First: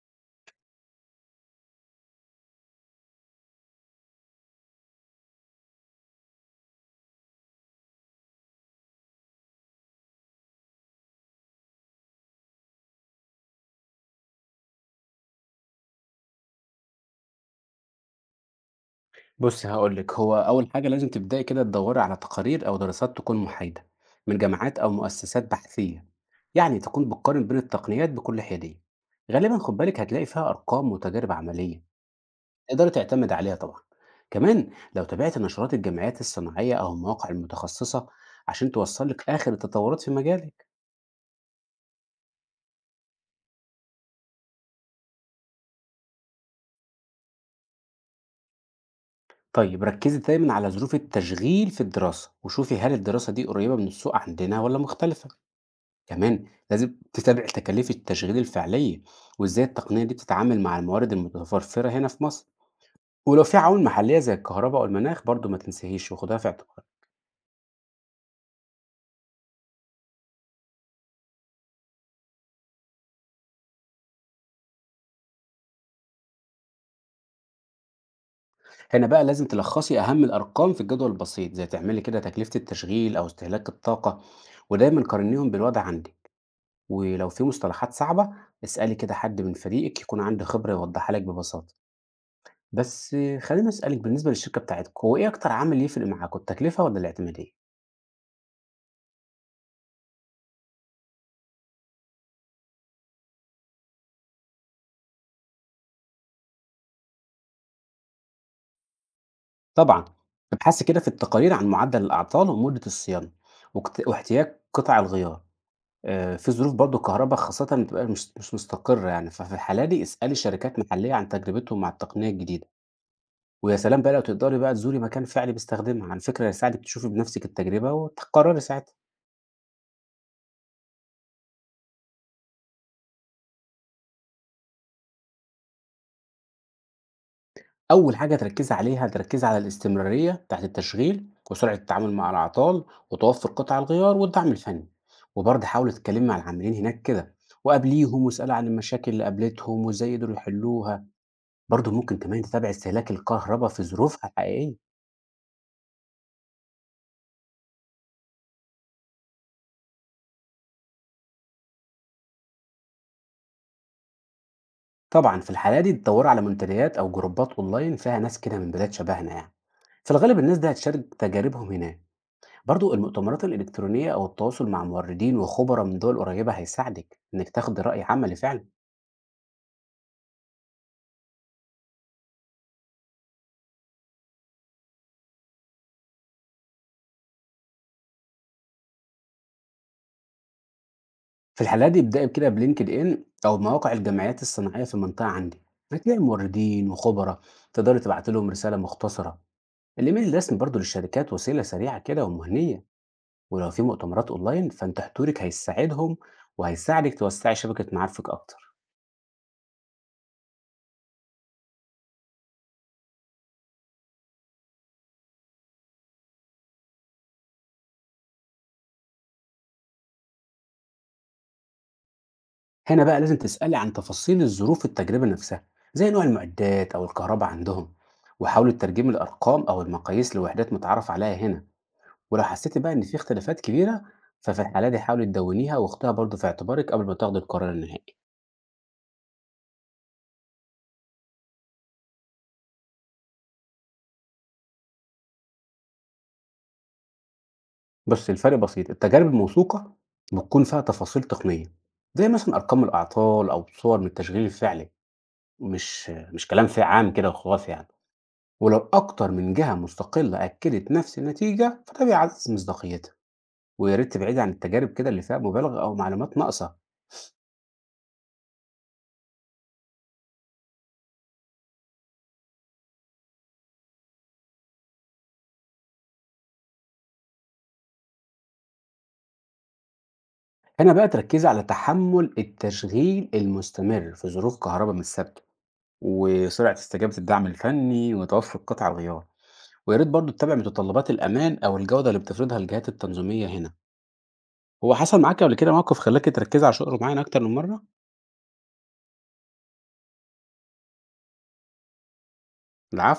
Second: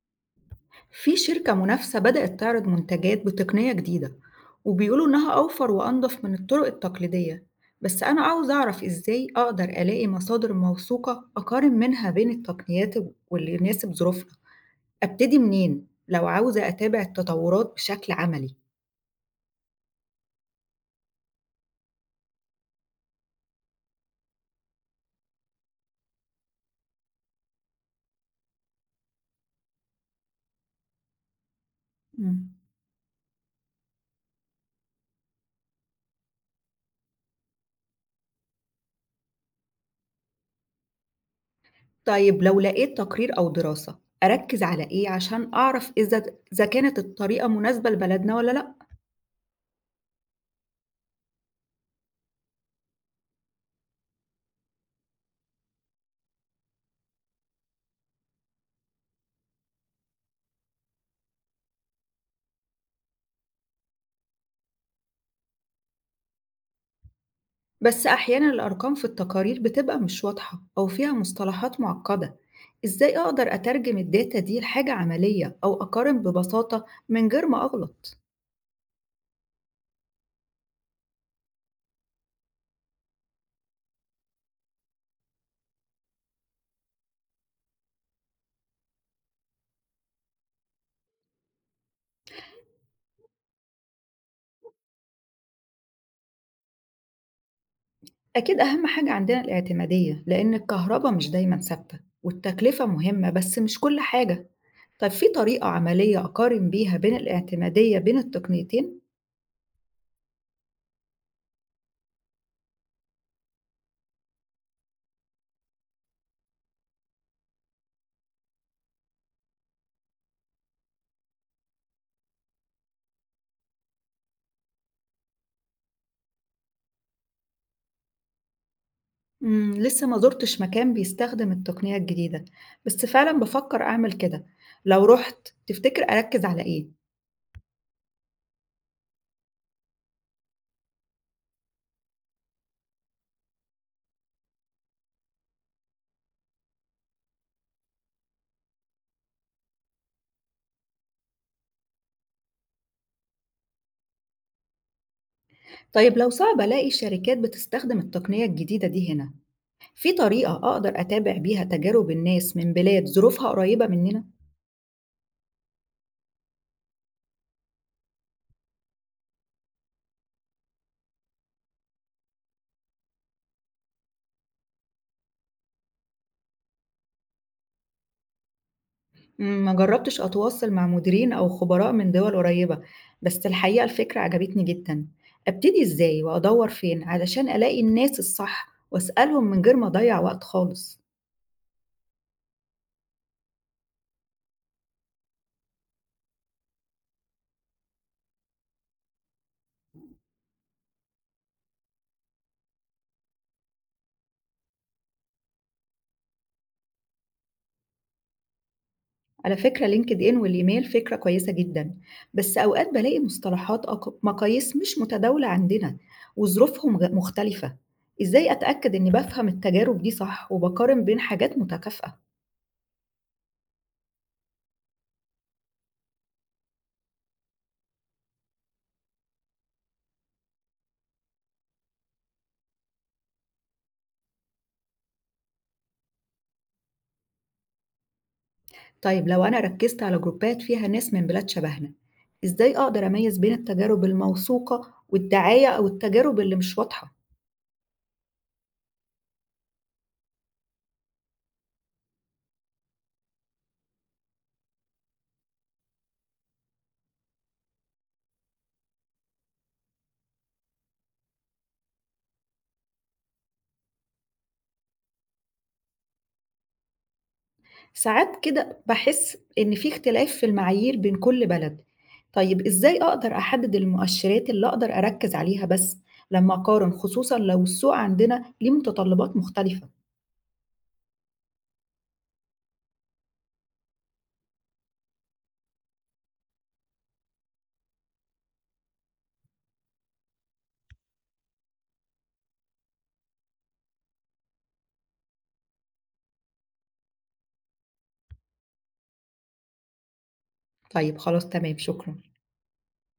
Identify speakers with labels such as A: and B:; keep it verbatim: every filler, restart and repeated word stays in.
A: في شركة منافسة بدأت تعرض منتجات بتقنية جديدة، وبيقولوا إنها أوفر وأنضف من الطرق التقليدية. بس أنا عاوز أعرف إزاي أقدر ألاقي مصادر موثوقة أقارن منها بين التقنيات واللي يناسب ظروفنا. أبتدي منين لو عاوزة أتابع التطورات بشكل عملي؟
B: بُصّي هاقول لِك، هو أول حاجة لازم تبدئي كده تدوّري على تقارير أو دراسات تكون محايدة من جامعات أو مؤسسات بحثية، يعني تكون بتقارن بين التقنيات بكل حيادية، غالبًا خُد بالِك هتلاقي فيها أرقام وتجارب عملية
A: مم.
B: تقدري تعتمدي عليها طبعًا. كمان لو تابعتِ نشرات الجمعيات الصناعية أو المواقع المتخصصة عشان توصّل لِك آخر التطورات في مجالِك.
A: طيب لو لقيت تقرير أو دراسة أركز على إيه عشان أعرف إذا إذا كانت الطريقة مناسبة لبلدنا ولا لأ؟
B: طيب ركّزي دايمًا على ظروف التشغيل في الدراسة، وشوفي هل الدراسة دي قريبة من السوق عندنا والّا مختلفة. كمان لازم تتابع تكاليف التشغيل الفعلية وإزاي التقنية دي بتتعامل مع الموارد المتوفرة هنا في مصر، ولو في عوامل محلية زي الكهرباء أو المناخ برضو ما تنساهيش وخدها في اعتبارك.
A: بس أحيانا الأرقام في التقارير بتبقى مش واضحة أو فيها مصطلحات معقدة. إزاي أقدر أترجم الداتا دي لحاجة عملية أو أقارن ببساطة من غير ما أغلط؟
B: هنا بقى لازم تلخصي أهم الأرقام في الجدول البسيط، زي تعملي كده تكلفة التشغيل أو استهلاك الطاقة، ودايما قارنيهم بالوضع عندك. ولو في مصطلحات صعبة اسألي كده حد من فريقك يكون عنده خبرة يوضحها لك ببساطة. بس خليني أسألك، بالنسبة للشركة بتاعتك هو إيه أكتر عامل يفرق معاكوا، التكلفة ولا الاعتمادية؟
A: أكيد أهم حاجة عندنا الاعتمادية لأن الكهرباء مش دايما ثابتة، والتكلفة مهمة بس مش كل حاجة. طب في طريقة عملية أقارن بيها بين الاعتمادية بين التقنيتين؟
B: طبعًا، أبحاث كده في التقارير عن معدل الأعطال ومدة الصيانة، واكت واحتياج قطع الغيار، آآ، في ظروف برضه الكهرباء خاصةً بتبقى مش مش مستقرة يعني، ففي الحالة دي اسألي شركات محلية عن تجربتهم مع التقنية الجديدة، ويا سلام بقى لو تقدري بقى تزوري مكان فعلي بيستخدمها، على فكرة هيساعدِك تشوفي بنفسِك التجربة وتقرري ساعتها.
A: مم لسه ما زرتش مكان بيستخدم التقنية الجديدة، بس فعلا بفكر أعمل كده. لو رحت تفتكر أركز على إيه؟
B: أول حاجة تركّزي عليها، تركّزي على الاستمرارية بتاعة التشغيل، وسرعة التعامل مع الأعطال، وتوفُّر قطع الغيار والدعم الفني. وبرضه حاولي تتكلّمي مع العاملين هناك كده، وقابليهم واسألي عن المشاكل اللي قابلتهم وإزاي قدروا يحلّوها. برضه ممكن كمان تتابعي استهلاك الكهربا في ظروفها الحقيقية.
A: طيب لو صعب ألاقي شركات بتستخدم التقنية الجديدة دي هنا، في طريقة أقدر أتابع بيها تجارب الناس من بلاد ظروفها قريبة مننا؟
B: طبعًا في الحالة دي تدوّري على منتديات أو جروبات أونلاين فيها ناس كده من بلاد شبهنا يعني. في الغالب الناس دي هتشارك تجاربهم هناك. برضه المؤتمرات الإلكترونية أو التواصل مع موردين وخبرا من دول قريّبة هيساعدِك إنِّك تاخدي رأي عملي فعلًا.
A: مم، ما جربتش أتواصل مع مديرين أو خبراء من دول قريبة، بس الحقيقة الفكرة عجبتني جدا. أبتدي إزاي وأدور فين علشان ألاقي الناس الصح وأسألهم من غير ما أضيع وقت خالص؟
B: في الحالة دي ابدأي كده بلينكد إن أو مواقع الجمعيات الصناعية في المنطقة عندك، هتلاقي موردين وخبراء تقدري تبعت لهم رسالة مختصرة. الإيميل الرسمي برضو للشركات وسيلة سريعة كده ومهنية، ولو في مؤتمرات أونلاين فأنت حضورك هيساعدهم وهيساعدك توسعي شبكة معارفك أكتر.
A: على فكرة لينكد إن والإيميل فكرة كويسة جدًا، بس أوقات بالاقي مصطلحات أو ق مقاييس مش متداولة عندنا وظروفهم غ مختلفة، إزاي أتأكد إني بافهم التجارب دي صح وباقارن بين حاجات متكافئة؟
B: هنا بقى لازم تسألي عن تفاصيل الظروف التجربة نفسها، زي نوع المعدات أو الكهرباء عندهم، وحاولي ترجمي الأرقام أو المقاييس لوحدات متعارف عليها هنا. ولو حسيتي بقى إن في اختلافات كبيرة ففي الحالة دي حاولي تدونيها واخديها برضه في اعتبارك قبل ما تاخدي القرار النهائي.
A: طيب لو أنا ركزت على جروبات فيها ناس من بلاد شبهنا، إزاي أقدر أميز بين التجارب الموثوقة والدعاية أو التجارب اللي مش واضحة؟
B: بص الفرق بسيط، التجارب الموثوقة بتكون فيها تفاصيل تقنية زي مثلا أرقام الأعطال أو صور من التشغيل الفعلي، مش مش كلام في عام كده وخلاص يعني. ولو أكتر من جهة مستقلة أكدت نفس النتيجة فده بيعزز مصداقيتها، ويا ريت تبعدي عن التجارب كده اللي فيها مبالغة أو معلومات ناقصة.
A: ساعات كده باحس إن في اختلاف في المعايير بين كل بلد. طيب إزاي أقدر أحدد المؤشرات اللي أقدر أركز عليها بس لما أقارن، خصوصًا لو السوق عندنا ليه متطلبات مختلفة؟
B: هنا بقى تركزي على تحمل التشغيل المستمر في ظروف كهرباء مش ثابتة، وسرعة استجابة الدعم الفني وتوفر قطع الغيار. ويا ريت برضه تتابع متطلبات الأمان أو الجودة اللي بتفرضها الجهات التنظيمية هنا. هو حصل معاك قبل كده موقف خلاك تركز على شغل معين أكتر من مرة؟
A: طيب خلاص تمام، شكرًا.
B: العفو.